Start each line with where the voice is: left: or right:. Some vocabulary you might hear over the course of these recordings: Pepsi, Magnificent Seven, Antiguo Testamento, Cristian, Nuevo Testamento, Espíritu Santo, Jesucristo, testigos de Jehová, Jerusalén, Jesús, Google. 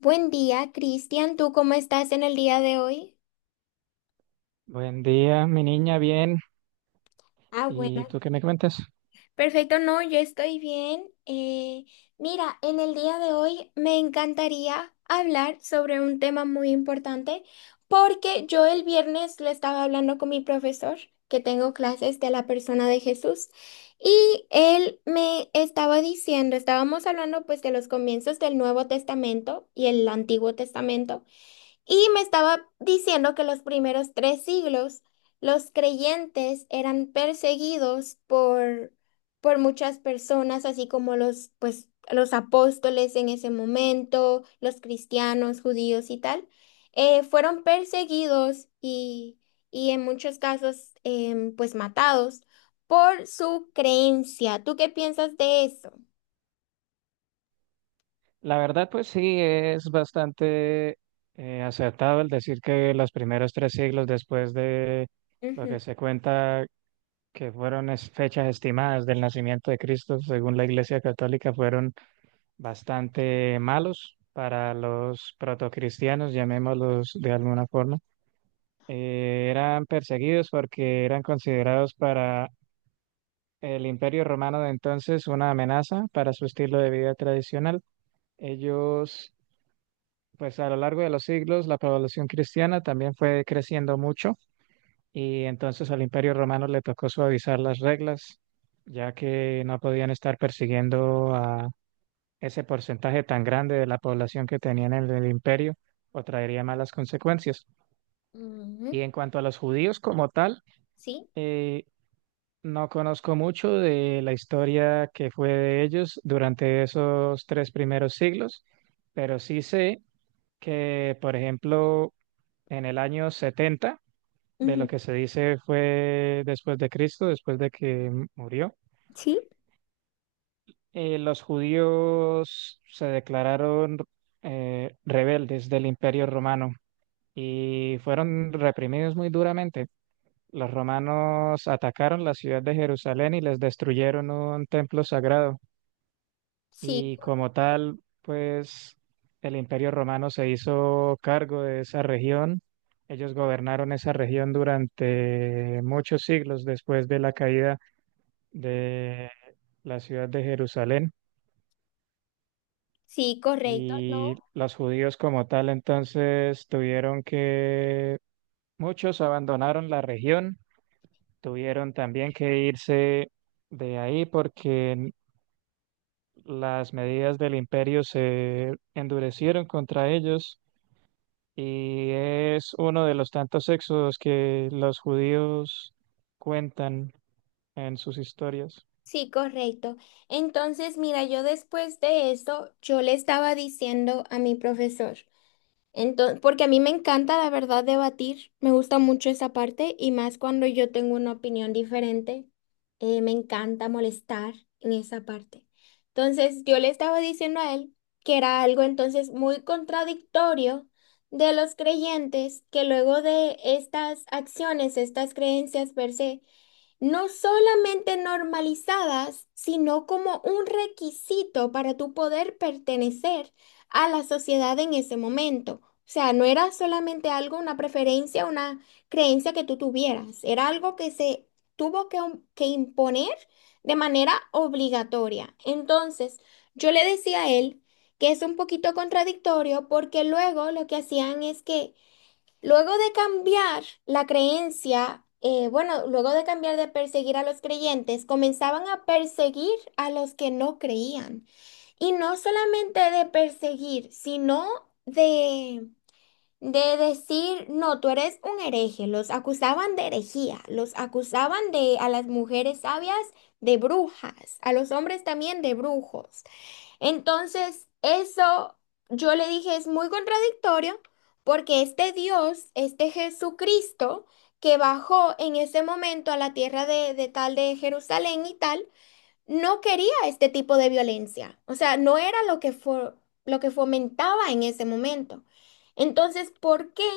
left: Buen día, Cristian. ¿Tú cómo estás en el día de hoy?
right: Buen día, mi niña, bien.
left: Ah,
right: ¿Y
left: bueno.
right: tú qué me cuentas?
left: Perfecto, no, yo estoy bien. Mira, en el día de hoy me encantaría hablar sobre un tema muy importante porque yo el viernes le estaba hablando con mi profesor, que tengo clases de la persona de Jesús, y él me estaba diciendo, estábamos hablando pues de los comienzos del Nuevo Testamento y el Antiguo Testamento. Y me estaba diciendo que los primeros tres siglos los creyentes eran perseguidos por muchas personas, así como los, pues, los apóstoles en ese momento, los cristianos, judíos y tal, fueron perseguidos y en muchos casos pues matados por su creencia. ¿Tú qué piensas de eso?
right: La verdad, pues sí, es bastante acertado el decir que los primeros tres siglos después de lo
left: Ujú.
right: que se cuenta que fueron fechas estimadas del nacimiento de Cristo, según la Iglesia Católica, fueron bastante malos para los protocristianos, llamémoslos de alguna forma. Eran perseguidos porque eran considerados para el Imperio Romano de entonces una amenaza para su estilo de vida tradicional. Ellos, pues a lo largo de los siglos, la población cristiana también fue creciendo mucho y entonces al Imperio Romano le tocó suavizar las reglas, ya que no podían estar persiguiendo a ese porcentaje tan grande de la población que tenían en el imperio o traería malas consecuencias. Y
left: Ujú.
right: en cuanto a los judíos como tal,
left: ¿Sí?
right: eh, no conozco mucho de la historia que fue de ellos durante esos tres primeros siglos, pero sí sé que, por ejemplo, en el año 70, de lo
left: Ujú.
right: que se dice fue después de Cristo, después de que murió,
left: ¿Sí?
right: los judíos se declararon rebeldes del Imperio Romano y fueron reprimidos muy duramente. Los romanos atacaron la ciudad de Jerusalén y les destruyeron un templo sagrado.
left: Sí,
right: Y como tal, pues el Imperio Romano se hizo cargo de esa región. Ellos gobernaron esa región durante muchos siglos después de la caída de la ciudad de Jerusalén.
left: sí, correcto, ¿no?
right: Y los judíos como tal entonces tuvieron que, muchos abandonaron la región, tuvieron también que irse de ahí porque las medidas del imperio se endurecieron contra ellos. Y es uno de los tantos éxodos que los judíos cuentan en sus historias.
left: Sí, correcto. Entonces, mira, yo después de eso, yo le estaba diciendo a mi profesor, entonces, porque a mí me encanta, la verdad, debatir, me gusta mucho esa parte y más cuando yo tengo una opinión diferente, me encanta molestar en esa parte. Entonces, yo le estaba diciendo a él que era algo entonces muy contradictorio de los creyentes que luego de estas acciones, estas creencias per se, no solamente normalizadas, sino como un requisito para tu poder pertenecer a la sociedad en ese momento. O sea, no era solamente algo, una preferencia, una creencia que tú tuvieras, era algo que se tuvo que, que imponer de manera obligatoria. Entonces, yo le decía a él que es un poquito contradictorio porque luego lo que hacían es que luego de cambiar la creencia, bueno, luego de cambiar de perseguir a los creyentes, comenzaban a perseguir a los que no creían. Y no solamente de perseguir, sino de, de decir, no, tú eres un hereje. Los acusaban de herejía, los acusaban de a las mujeres sabias de brujas, a los hombres también de brujos. Entonces, eso yo le dije es muy contradictorio porque este Dios, este Jesucristo que bajó en ese momento a la tierra de tal de Jerusalén y tal, no quería este tipo de violencia. O sea, no era lo que fomentaba en ese momento. Entonces, ¿por qué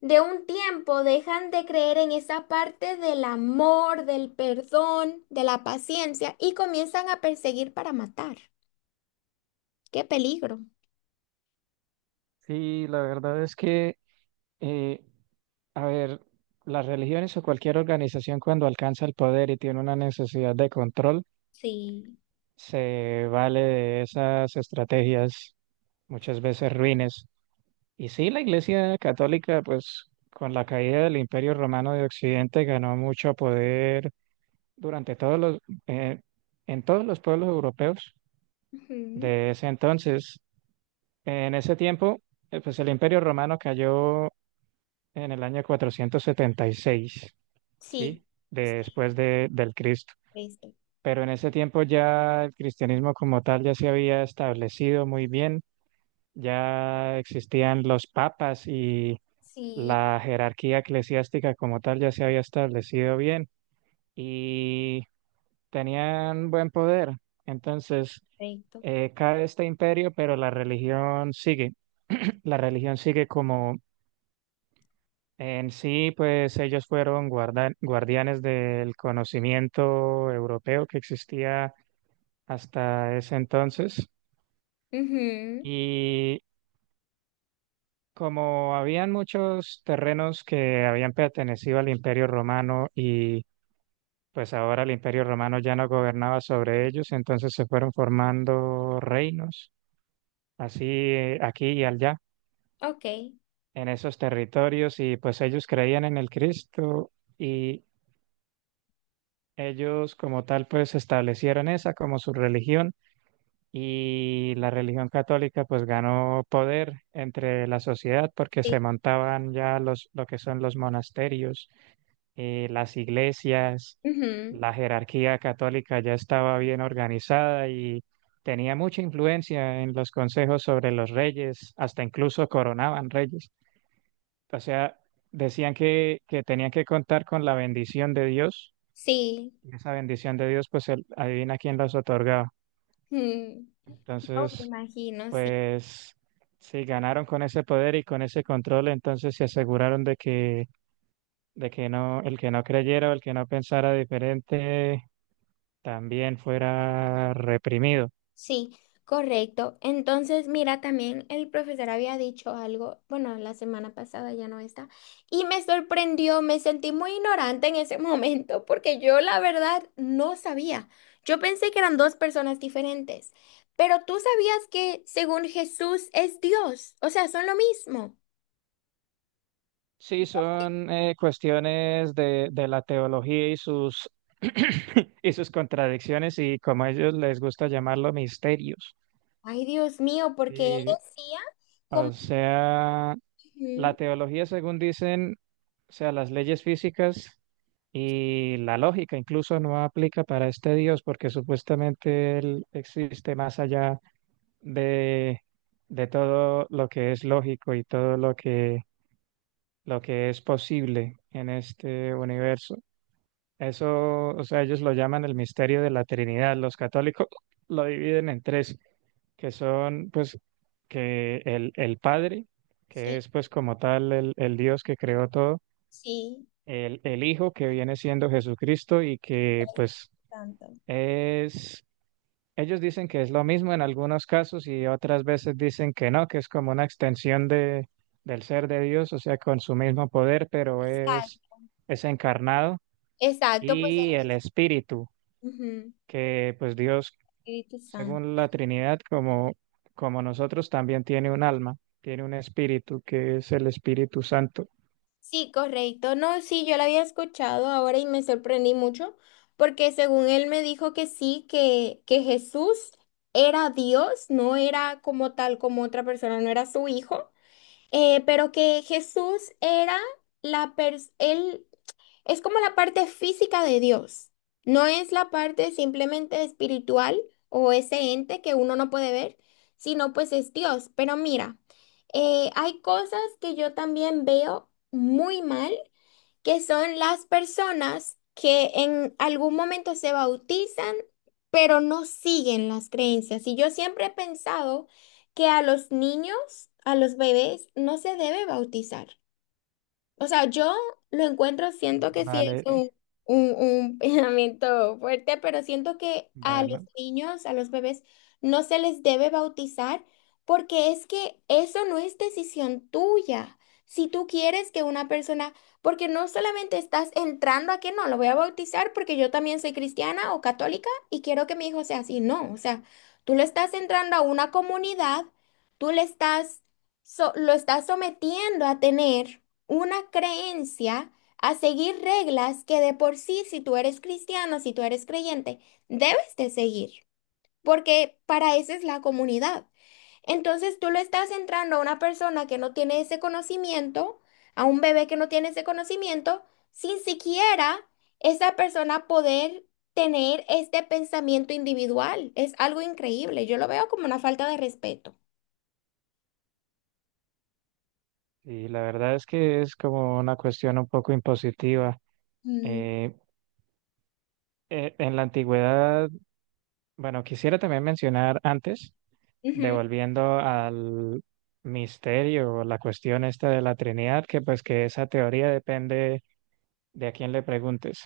left: de un tiempo dejan de creer en esa parte del amor, del perdón, de la paciencia y comienzan a perseguir para matar? ¡Qué peligro!
right: Sí, la verdad es que, eh, a ver, las religiones o cualquier organización cuando alcanza el poder y tiene una necesidad de control,
left: Sí.
right: se vale de esas estrategias muchas veces ruines. Y sí, la Iglesia Católica, pues con la caída del Imperio Romano de Occidente ganó mucho poder durante eh, en todos los pueblos europeos
left: Ujú.
right: de ese entonces. En ese tiempo, pues el Imperio Romano cayó en el año 476,
left: Sí,
right: ¿sí? Después de, del Cristo.
left: listo.
right: Pero en ese tiempo ya el cristianismo como tal ya se había establecido muy bien, ya existían los papas y
left: Sí.
right: la jerarquía eclesiástica como tal ya se había establecido bien. Y tenían buen poder. Entonces,
left: Perfecto.
right: cae este imperio, pero la religión sigue. La religión sigue como en sí, pues ellos fueron guardianes del conocimiento europeo que existía hasta ese entonces.
left: Ujú.
right: Y como habían muchos terrenos que habían pertenecido al imperio romano y pues ahora el imperio romano ya no gobernaba sobre ellos, entonces se fueron formando reinos así aquí y allá,
left: Ok.
right: en esos territorios, y pues ellos creían en el Cristo y ellos como tal pues establecieron esa como su religión y la religión católica pues ganó poder entre la sociedad porque se
left: Sí.
right: montaban ya lo que son los monasterios, las iglesias,
left: Ujú.
right: la jerarquía católica ya estaba bien organizada y... Tenía mucha influencia en los consejos sobre los reyes, hasta incluso coronaban reyes. O sea, decían que tenían que contar con la bendición de Dios.
left: Sí.
right: Y esa bendición de Dios, pues él, adivina quién las otorgaba.
left: Ujú. No
right: Entonces,
left: me imagino, sí.
right: pues si ganaron con ese poder y con ese control, entonces se aseguraron de que no, el que no creyera o el que no pensara diferente también fuera reprimido.
left: Sí, correcto. Entonces, mira, también el profesor había dicho algo, bueno, la semana pasada ya no está, y me sorprendió, me sentí muy ignorante en ese momento, porque yo la verdad no sabía. Yo pensé que eran dos personas diferentes, pero tú sabías que según Jesús es Dios, o sea, son lo mismo.
right: Sí, son cuestiones de la teología y sus, y sus contradicciones y como a ellos les gusta llamarlo misterios.
left: Ay, Dios mío, porque él
right: Sí,
left: decía como...
right: o sea, la
left: Ujú.
right: teología, según dicen, o sea, las leyes físicas y la lógica incluso no aplica para este Dios porque supuestamente él existe más allá de, de todo lo que es lógico y todo lo que es posible en este universo. Eso, o sea, ellos lo llaman el misterio de la Trinidad. Los católicos lo dividen en tres. Que son pues que el Padre, que
left: Sí,
right: es pues como tal el Dios que creó todo,
left: sí.
right: el Hijo que viene siendo Jesucristo y que
left: Espíritu
right: pues
left: Santo.
right: es, ellos dicen que es lo mismo en algunos casos y otras veces dicen que no, que es como una extensión de, del ser de Dios, o sea, con su mismo poder, pero
left: Exacto,
right: es encarnado
left: exacto, pues...
right: y el Espíritu,
left: Ujú.
right: que pues Dios,
left: Espíritu Santo.
right: según la Trinidad, como, como nosotros, también tiene un alma, tiene un espíritu que es el Espíritu Santo.
left: Sí, correcto. No, sí, yo la había escuchado ahora y me sorprendí mucho porque según él me dijo que sí, que Jesús era Dios, no era como tal, como otra persona, no era su hijo, pero que Jesús era la persona, él es como la parte física de Dios, no es la parte simplemente espiritual o ese ente que uno no puede ver, sino pues es Dios. Pero mira, hay cosas que yo también veo muy mal, que son las personas que en algún momento se bautizan, pero no siguen las creencias. Y yo siempre he pensado que a los niños, a los bebés, no se debe bautizar. O sea, yo lo encuentro, siento que sí es
right: Vale,
left: un pensamiento fuerte, pero siento que a los
right: bueno,
left: niños, a los bebés, no se les debe bautizar porque es que eso no es decisión tuya. Si tú quieres que una persona, porque no solamente estás entrando a que no, lo voy a bautizar porque yo también soy cristiana o católica y quiero que mi hijo sea así. No, o sea, tú le estás entrando a una comunidad, tú le estás, lo estás sometiendo a tener una creencia a seguir reglas que de por sí, si tú eres cristiano, si tú eres creyente, debes de seguir, porque para eso es la comunidad. Entonces tú le estás entrando a una persona que no tiene ese conocimiento, a un bebé que no tiene ese conocimiento, sin siquiera esa persona poder tener este pensamiento individual. Es algo increíble. Yo lo veo como una falta de respeto.
right: y la verdad es que es como una cuestión un poco impositiva.
left: Mm.
right: Eh, en la antigüedad, bueno, quisiera también mencionar antes,
left: Ujú.
right: devolviendo al misterio, la cuestión esta de la Trinidad, que pues que esa teoría depende de a quién le preguntes,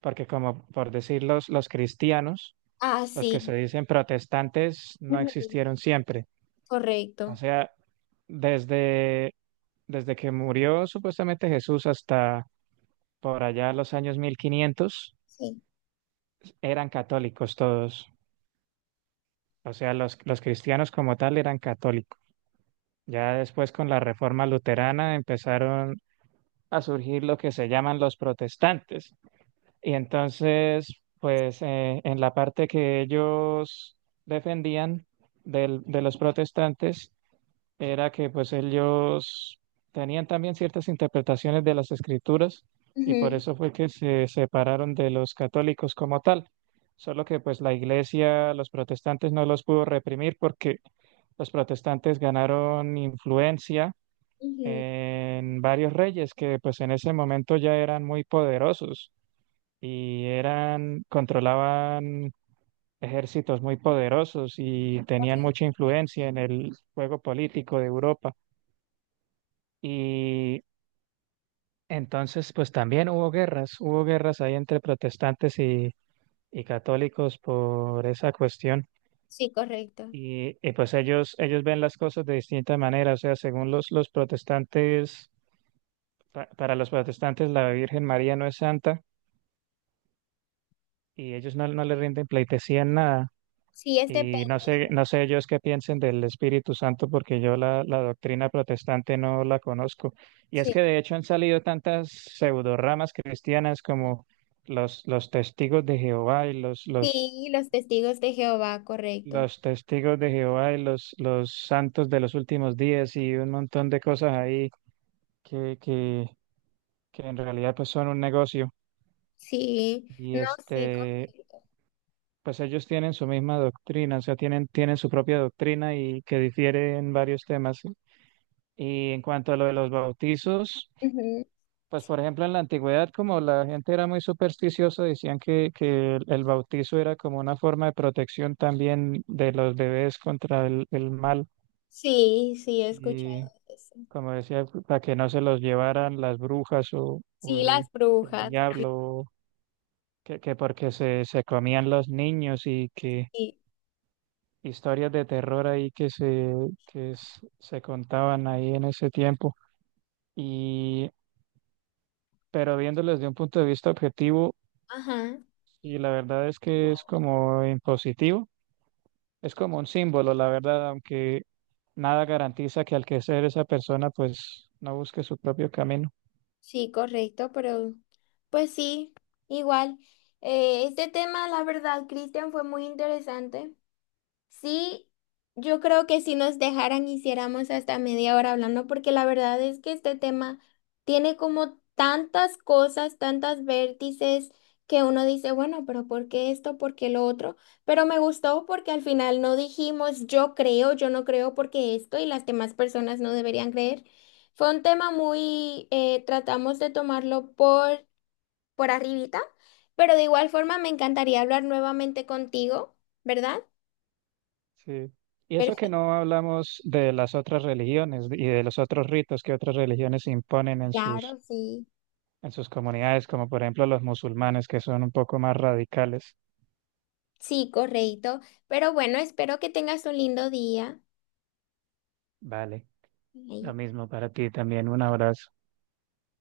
right: porque como por decir los cristianos,
left: Ah,
right: los que se
left: sí.
right: dicen protestantes no
left: Ujú.
right: existieron siempre. O
left: Correcto.
right: sea, desde, desde que murió supuestamente Jesús hasta por allá los años 1500
left: Sí.
right: eran católicos todos. O sea, los cristianos como tal eran católicos. Ya después con la reforma luterana empezaron a surgir lo que se llaman los protestantes. Y entonces, pues en la parte que ellos defendían de los protestantes era que pues ellos tenían también ciertas interpretaciones de las escrituras y por
left: Ujú,
right: eso fue que se separaron de los católicos como tal. Solo que pues la iglesia, los protestantes no los pudo reprimir porque los protestantes ganaron influencia
left: ujú.
right: en varios reyes que pues en ese momento ya eran muy poderosos y eran, controlaban ejércitos muy poderosos y tenían mucha influencia en el juego político de Europa. Y entonces, pues también hubo guerras ahí entre protestantes y católicos por esa cuestión.
left: Sí, correcto.
right: Y, pues ellos ven las cosas de distinta manera, o sea, según los protestantes, para los protestantes la Virgen María no es santa y ellos no, no le rinden pleitesía en nada.
left: Sí, es
right: Y no
left: depende.
right: sé, no sé ellos qué piensen del Espíritu Santo porque yo la doctrina protestante no la conozco. Y es
left: Sí,
right: que de hecho han salido tantas pseudoramas cristianas como los, los testigos de Jehová y los, los,
left: sí, los testigos de Jehová, correcto.
right: los testigos de Jehová y los santos de los últimos días y un montón de cosas ahí que, que, que en realidad pues son un negocio.
left: Sí,
right: Y
left: no, sí,
right: este,
left: correcto.
right: pues ellos tienen su misma doctrina, o sea, tienen, tienen su propia doctrina y que difiere en varios temas. Y en cuanto a lo de los bautizos,
left: Ujú.
right: pues por ejemplo en la antigüedad, como la gente era muy supersticiosa, decían que el bautizo era como una forma de protección también de los bebés contra el mal.
left: Sí, sí, he escuchado
right: Y
left: eso.
right: como decía, para que no se los llevaran las brujas o
left: Sí, las
right: el
left: brujas.
right: diablo, que porque se comían los niños y que
left: Sí,
right: historias de terror ahí que que se contaban ahí en ese tiempo. Y pero viéndolo desde un punto de vista objetivo,
left: ajá,
right: y la verdad es que es como impositivo, es como un símbolo, la verdad, aunque nada garantiza que al que ser esa persona, pues no busque su propio camino.
left: sí, correcto, pero pues sí, igual. Este tema, la verdad, Cristian, fue muy interesante. Sí, yo creo que si nos dejaran hiciéramos hasta media hora hablando, porque la verdad es que este tema tiene como tantas cosas, tantas vértices que uno dice, bueno, pero ¿por qué esto? ¿Por qué lo otro? Pero me gustó porque al final no dijimos yo creo, yo no creo porque esto y las demás personas no deberían creer. Fue un tema muy, tratamos de tomarlo por arribita, pero de igual forma me encantaría hablar nuevamente contigo, ¿verdad?
right: Sí, y eso que no hablamos de las otras religiones y de los otros ritos que otras religiones imponen
left: Claro, sí.
right: en sus comunidades, como por ejemplo los musulmanes, que son un poco más radicales.
left: Sí, correcto. Pero bueno, espero que tengas un lindo día.
right: Vale, lo
left: Ahí.
right: mismo para ti también, un abrazo.